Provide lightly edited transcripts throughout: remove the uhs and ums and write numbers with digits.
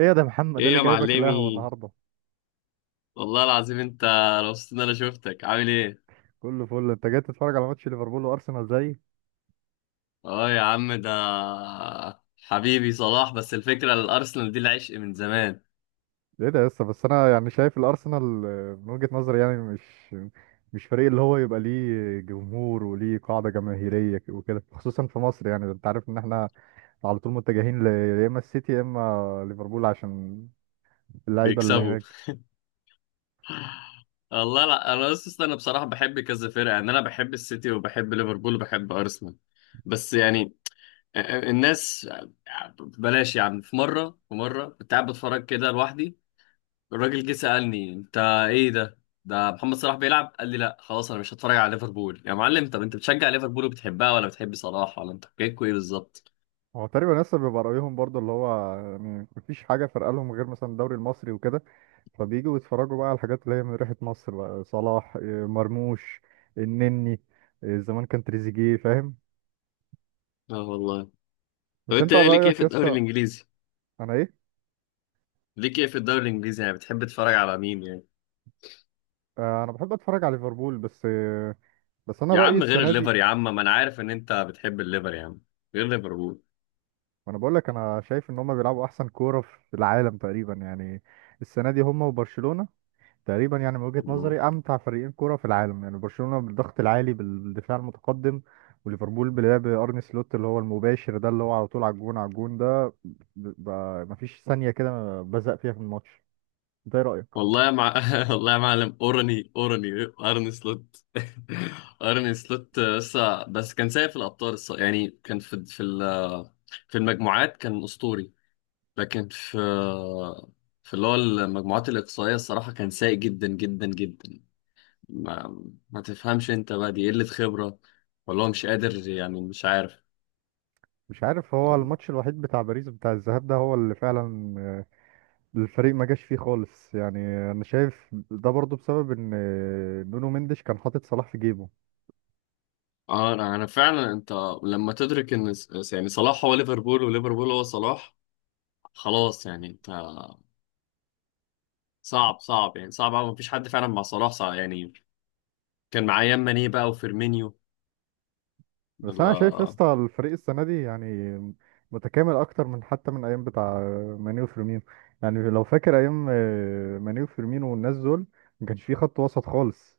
ايه يا ده يا محمد ده ايه اللي يا جايبك القهوه معلمي، النهارده؟ والله العظيم انت مبسوط ان انا شفتك. عامل ايه؟ كله فل. انت جاي تتفرج على ماتش ليفربول وارسنال؟ زي اه، يا عم، ده حبيبي صلاح، بس الفكره الارسنال دي العشق من زمان. ايه ده لسه. بس انا شايف الارسنال من وجهه نظري يعني مش فريق اللي هو يبقى ليه جمهور وليه قاعده جماهيريه وكده، خصوصا في مصر. يعني انت عارف ان احنا على طول متجهين يا اما السيتي يا اما ليفربول، عشان اللعيبه اللي بيكسبوا. هناك. والله لا، انا بصراحه بحب كذا فرقه، يعني انا بحب السيتي وبحب ليفربول وبحب ارسنال. بس يعني الناس بلاش. يعني في مره كنت قاعد بتفرج كده لوحدي، الراجل جه سألني: انت ايه ده؟ ده محمد صلاح بيلعب. قال لي: لا خلاص انا مش هتفرج على ليفربول يا معلم. طب انت بتشجع ليفربول وبتحبها، ولا بتحب صلاح، ولا انت حكايتكوا ايه بالظبط؟ هو تقريبا لسه بيبقى رايهم برضو، اللي هو يعني مفيش حاجه فارقه لهم غير مثلا الدوري المصري وكده، فبيجوا بيتفرجوا بقى على الحاجات اللي هي من ريحة مصر بقى، صلاح مرموش، النني، زمان كان تريزيجيه، فاهم؟ اه والله. طب بس انت انت ايه؟ ليك ايه رأيك في الدوري يسا. الانجليزي؟ انا ايه؟ ليك ايه في الدوري الانجليزي يعني، بتحب تتفرج على مين يعني؟ انا بحب اتفرج على ليفربول بس. بس انا يا رأيي عم غير السنة دي، الليفر، يا عم ما انا عارف ان انت بتحب الليفر، يا عم غير ليفربول. وانا بقول لك انا شايف ان هم بيلعبوا احسن كورة في العالم تقريبا يعني. السنة دي هم وبرشلونة تقريبا، يعني من وجهة مم. نظري امتع فريقين كرة في العالم. يعني برشلونة بالضغط العالي بالدفاع المتقدم، وليفربول بلعب ارني سلوت، اللي هو المباشر ده، اللي هو على طول على الجون، على الجون ده مفيش ثانية كده بزق فيها في الماتش ده. إيه رأيك؟ والله والله يا معلم، اورني اورني ارن سلوت ارني سلوت، لسه بس كان سايق في الابطال يعني كان في المجموعات، كان اسطوري. لكن في في اللي هو المجموعات الاقصائيه الصراحه كان سايق جدا جدا جدا. ما, ما تفهمش انت بقى، دي قله خبره ولا هو مش قادر؟ يعني مش عارف. مش عارف، هو الماتش الوحيد بتاع باريس بتاع الذهاب ده هو اللي فعلا الفريق ما جاش فيه خالص يعني. انا شايف ده برضو بسبب ان نونو مندش كان حاطط صلاح في جيبه. اه، انا فعلا، انت لما تدرك ان يعني صلاح هو ليفربول وليفربول هو صلاح، خلاص يعني انت. صعب صعب يعني، صعب أوي، مفيش حد فعلا مع صلاح. صعب يعني، كان معايا ماني بقى وفيرمينيو. بس انا شايف يا الله. اسطى الفريق السنه دي يعني متكامل اكتر من حتى من ايام بتاع ماني وفيرمينو. يعني لو فاكر ايام ماني وفيرمينو والناس دول، ما كانش فيه خط وسط خالص.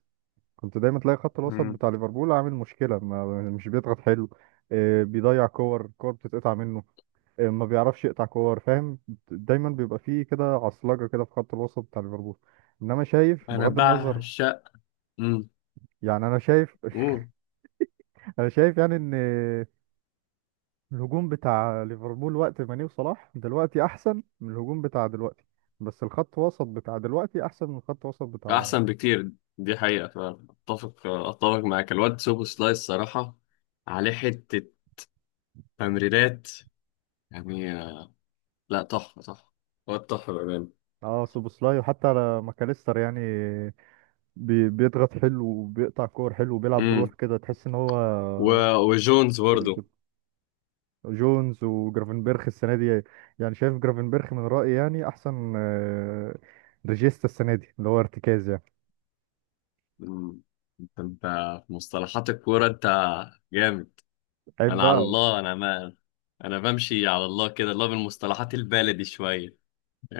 كنت دايما تلاقي خط الوسط مم. بتاع ليفربول عامل مشكله. ما مش بيضغط حلو، بيضيع كور، كور بتتقطع منه، ما بيعرفش يقطع كور، فاهم؟ دايما بيبقى فيه كده عصلجه كده في خط الوسط بتاع ليفربول. انما شايف انا بغض النظر، بعشق. مم. يعني انا شايف مم. انا شايف يعني ان الهجوم بتاع ليفربول وقت ماني وصلاح دلوقتي احسن من الهجوم بتاع دلوقتي، بس الخط وسط بتاع دلوقتي احسن من الخط وسط بتاع. احسن بكتير، دي حقيقة. فاتفق، اتفق معاك، الواد سوبو سلايس صراحة عليه حتة تمريرات، يعني لا، تحفة تحفة، واد تحفة بأمانة. اه سوبوسلاي وحتى على ماكاليستر يعني بيضغط حلو وبيقطع كور حلو وبيلعب مم. بروح كده تحس ان هو و... وجونز كوري برضه. كده. جونز وجرافنبرخ السنه دي، يعني شايف جرافنبرخ من رايي يعني احسن ريجيستا السنه دي، اللي هو ارتكاز يعني. مم. انت في مصطلحات الكورة انت جامد. عيب انا على بقى. الله، انا ما انا بمشي على الله كده، الله، بالمصطلحات البلدي شوية.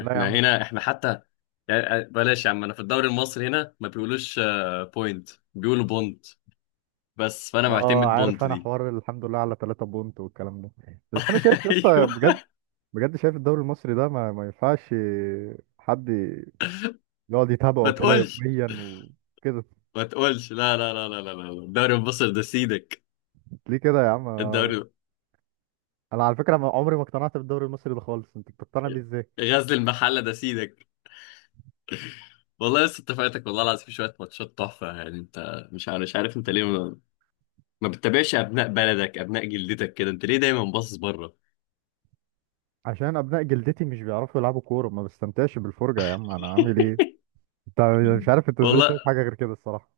لا يا عم. هنا، احنا حتى يعني بلاش يا عم، انا في الدوري المصري هنا ما بيقولوش بوينت، بيقولوا بونت. بس فانا اه معتمد عارف، بونت انا دي. حوار الحمد لله على 3 بونت والكلام ده. بس انا شايف لسه بجد، ايوه. بجد شايف الدوري المصري ده ما ينفعش حد يقعد ما يتابعه كده تقولش، يوميا وكده. ما تقولش لا لا لا لا لا لا لا. الدوري المصري ده سيدك. ليه كده يا عم؟ انا الدوري أنا على فكره عمري ما اقتنعت بالدوري المصري ده خالص. انت بتقتنع بيه ازاي؟ غزل المحله ده سيدك، والله لسه اتفقتك والله العظيم في شويه ماتشات تحفه. يعني انت مش عارف، مش عارف انت ليه ما بتتابعش ابناء بلدك، ابناء جلدتك كده؟ انت ليه دايما باصص بره؟ عشان ابناء جلدتي مش بيعرفوا يلعبوا كوره، ما بستمتعش بالفرجه يا عم، انا عامل ايه؟ انت مش عارف انت ازاي والله شايف حاجه غير كده الصراحه.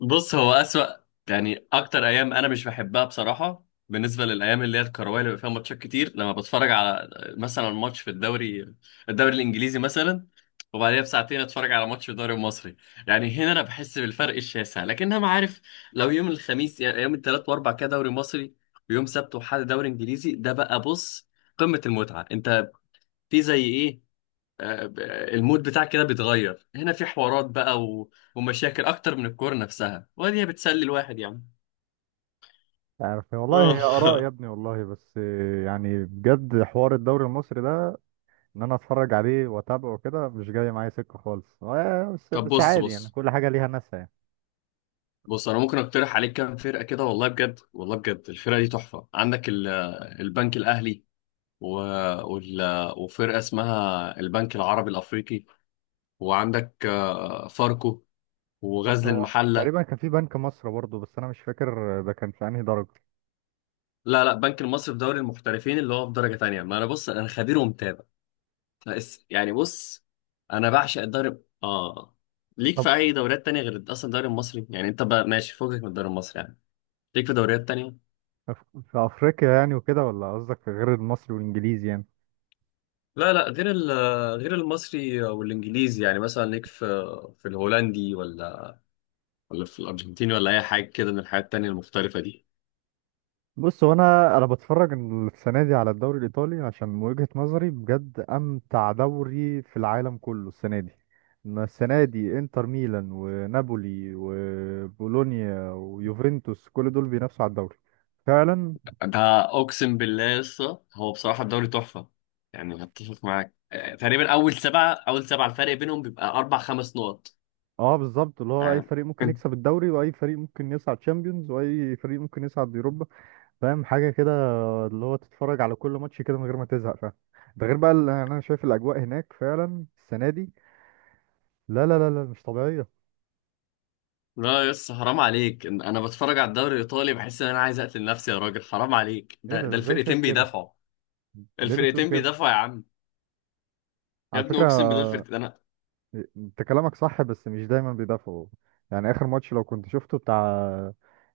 بص، هو أسوأ يعني. أكتر أيام أنا مش بحبها بصراحة، بالنسبة للأيام اللي هي الكروية اللي بيبقى فيها ماتشات كتير، لما بتفرج على مثلا ماتش في الدوري الإنجليزي مثلا، وبعديها بساعتين أتفرج على ماتش في الدوري المصري، يعني هنا أنا بحس بالفرق الشاسع. لكن أنا عارف لو يوم الخميس، يعني يوم الثلاث وأربع كده دوري مصري، ويوم سبت وحد دوري إنجليزي، ده بقى بص قمة المتعة. أنت في زي إيه؟ آه، المود بتاعك كده بيتغير، هنا في حوارات بقى ومشاكل اكتر من الكورة نفسها، وهي بتسلي الواحد يعني. عارف والله اه. هي اراء يا ابني والله. بس يعني بجد حوار الدوري المصري ده ان انا اتفرج عليه واتابعه كده مش جاي معايا سكه خالص. بس طب بس بص عادي، يعني بص، كل حاجه ليها ناسها يعني. بص انا ممكن اقترح عليك كام فرقة كده، والله بجد، والله بجد الفرقة دي تحفة. عندك البنك الاهلي و... وال... وفرقة اسمها البنك العربي الافريقي، وعندك فاركو وغزل هو المحلة. تقريبا كان في بنك مصر برضه، بس انا مش فاكر ده كان في انهي درجه. لا لا، بنك المصري في دوري المحترفين اللي هو في درجة تانية. ما انا بص، انا خبير ومتابع. بس يعني بص، انا بعشق الدوري، اه. ليك طب في اي دوريات تانية غير اصلا الدوري المصري يعني؟ انت بقى ماشي فوقك من الدوري المصري، يعني ليك في دوريات تانية؟ في افريقيا يعني وكده، ولا قصدك في غير المصري والانجليزي يعني؟ لا لا، غير غير المصري والانجليزي، يعني مثلا ليك في في الهولندي، ولا في الارجنتيني، ولا اي حاجة كده من الحاجات التانية المختلفة دي؟ بص، هو انا بتفرج السنه دي على الدوري الايطالي، عشان من وجهه نظري بجد امتع دوري في العالم كله السنه دي. ما السنه دي انتر ميلان ونابولي وبولونيا ويوفنتوس، كل دول بينافسوا على الدوري فعلا. ده اقسم بالله لسه، هو بصراحة الدوري تحفة. يعني هتفق معاك، تقريبا اول 7، اول سبعة الفرق بينهم بيبقى اربع خمس نقط اه بالظبط، اللي هو اي يعني. فريق ممكن يكسب الدوري واي فريق ممكن يصعد تشامبيونز واي فريق ممكن يصعد يوروبا، فاهم حاجه كده؟ اللي هو تتفرج على كل ماتش كده من غير ما تزهق، فاهم؟ ده غير بقى اللي انا شايف الاجواء هناك فعلا السنه دي، لا لا لا لا، مش طبيعيه. لا يس، حرام عليك إن انا بتفرج على الدوري الايطالي بحس ان انا عايز اقتل نفسي يا راجل. حرام عليك، ايه ده ده ده ازاي شايف الفرقتين كده؟ بيدافعوا، ليه بتقول الفرقتين كده؟ بيدافعوا يا عم، يا على ابني فكره اقسم بالله الفرقتين انا. انت كلامك صح، بس مش دايما بيدافعوا. يعني اخر ماتش لو كنت شفته، بتاع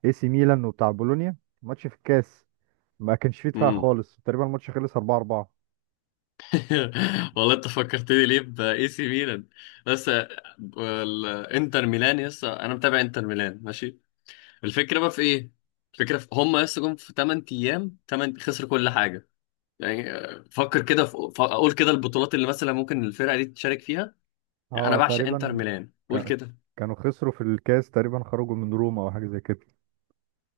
اي سي ميلان وبتاع بولونيا، ماتش في الكاس، ما كانش فيه دفاع مم. خالص تقريبا، الماتش خلص 4-4. والله انت فكرتني ليه باي سي ميلان. بس الانتر ميلان، يس انا متابع انتر ميلان ماشي. الفكره بقى في ايه؟ الفكره في، هم يس جم في 8 ايام 8 خسروا كل حاجه، يعني فكر كده اقول كده البطولات اللي مثلا ممكن الفرقه دي تشارك فيها. انا اه بعشق انتر تقريبا ميلان قول كا- كده. كانوا خسروا في الكاس تقريبا، خرجوا من روما او حاجه زي كده،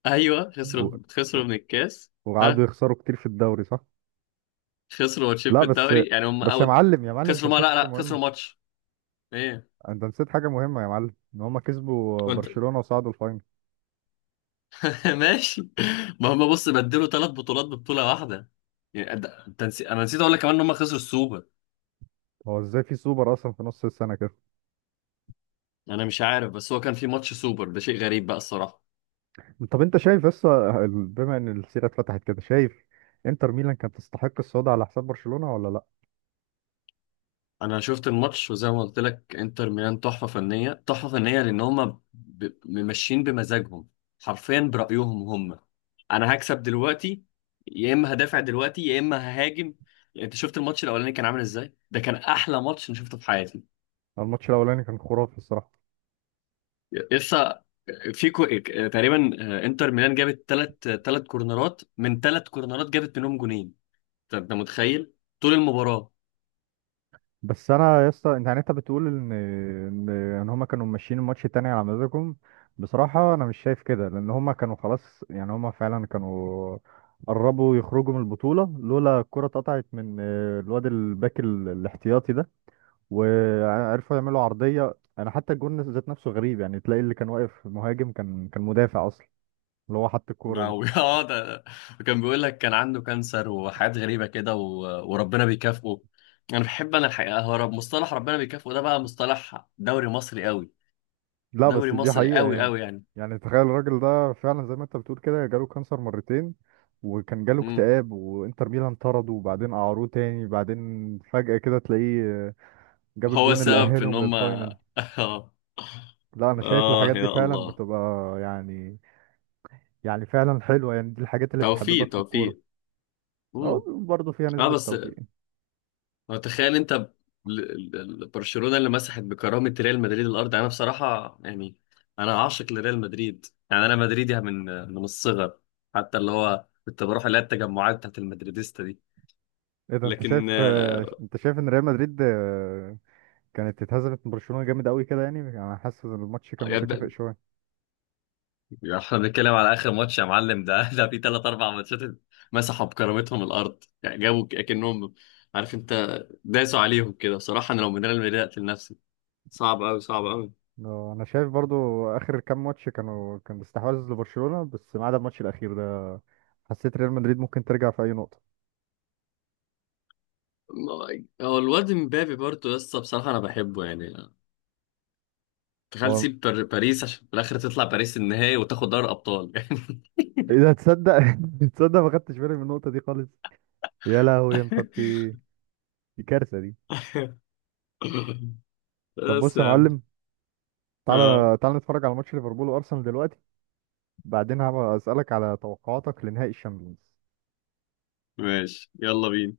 ايوه، و... خسروا و- خسروا من الكاس. وقعدوا ها، يخسروا كتير في الدوري صح. خسروا ماتشين لا في بس، الدوري، يعني هم بس يا اوت. معلم، انت خسروا ما نسيت لا حاجه لا، مهمه. خسروا ماتش. ايه؟ انت نسيت حاجه مهمه يا معلم، ان هما كسبوا كنت... برشلونه وصعدوا الفاينل. ماشي. ما هم بص بدلوا ثلاث بطولات ببطوله واحده، يعني انا نسيت اقول لك كمان ان هم خسروا السوبر. هو ازاي في سوبر اصلا في نص السنه كده؟ انا مش عارف، بس هو كان في ماتش سوبر، ده شيء غريب بقى الصراحه. طب انت شايف، بس بما ان السيره اتفتحت كده، شايف انتر ميلان كانت تستحق الصعود على حساب برشلونه ولا لا؟ انا شفت الماتش، وزي ما قلت لك انتر ميلان تحفه فنيه تحفه فنيه، لان هم ماشيين بمزاجهم، حرفيا برايهم هم. انا هكسب دلوقتي يا اما هدافع دلوقتي يا اما ههاجم. يعني انت شفت الماتش الاولاني كان عامل ازاي؟ ده كان احلى ماتش انا شفته في حياتي. الماتش الاولاني كان خرافي الصراحه. لسه في تقريبا انتر ميلان جابت 3 كورنرات، من 3 كورنرات جابت منهم جونين. طب انت متخيل؟ طول المباراه بس انا يا اسطى، انت يعني انت بتقول ان ان إن هما كانوا ماشيين الماتش التاني على مزاجهم. بصراحه انا مش شايف كده، لان هما كانوا خلاص يعني، هما فعلا كانوا قربوا يخرجوا من البطوله لولا الكره اتقطعت من الواد الباك الاحتياطي ده، وعرفوا يعملوا عرضيه. انا حتى الجون ذات نفسه غريب، يعني تلاقي اللي كان واقف مهاجم كان مدافع اصلا، اللي هو حط الكوره دي. اه، ده وكان بيقول لك كان عنده كانسر وحاجات غريبة كده وربنا بيكافئه. انا بحب، انا الحقيقة هو مصطلح ربنا بيكافئه ده بقى مصطلح دوري مصري قوي، لا دوري بس دي مصري حقيقة قوي يعني. قوي يعني. يعني تخيل الراجل ده فعلا زي ما انت بتقول كده، جاله كانسر مرتين، وكان جاله امم. اكتئاب، وانتر ميلان طرده، وبعدين قعروه تاني، بعدين فجأة كده تلاقيه جاب هو الجون اللي السبب في ان أهلهم هم للفاينل. اه. لا انا شايف اه الحاجات دي يا فعلا الله. بتبقى يعني، يعني فعلا حلوة يعني، دي الحاجات اللي توفيق بتحببك في الكورة. توفيق. اه امم. برضه فيها اه نسبة بس، توفيق. هو تخيل انت برشلونة اللي مسحت بكرامة ريال مدريد الارض، يعني انا بصراحة يعني انا عاشق لريال مدريد، يعني انا مدريدي من الصغر. حتى اللي هو كنت بروح اللي هي التجمعات بتاعت المدريديستا دي، ايه ده انت لكن شايف؟ انت شايف ان ريال مدريد كانت اتهزمت من برشلونة جامد قوي كده؟ يعني انا حاسس ان الماتش كان متكافئ يبدأ. شوية. يعني احنا بنتكلم على اخر ماتش يا معلم، ده في ثلاث اربع ماتشات مسحوا بكرامتهم الارض، يعني جابوا اكنهم، عارف انت، داسوا عليهم كده. بصراحة انا لو من ريال مدريد اقتل نفسي. صعب قوي صعب قوي. انا شايف برضو اخر كام ماتش كانوا، كان استحواذ لبرشلونة، بس ما عدا الماتش الاخير ده حسيت ريال مدريد ممكن ترجع في اي نقطة. هو الواد مبابي برضه، لسه بصراحة أنا بحبه يعني. تخيل هو تسيب باريس عشان في الآخر تطلع باريس النهائي وتاخد دوري أبطال يعني. اذا تصدق، تصدق ما خدتش بالي من النقطة دي خالص. يا لهوي يا مبابي، دي كارثة دي. طب بس بص يا يا عم. معلم، اه تعالى نتفرج على ماتش ليفربول وارسنال دلوقتي، بعدين هبقى اسالك على توقعاتك لنهائي الشامبيونز. ماشي، يلا بينا.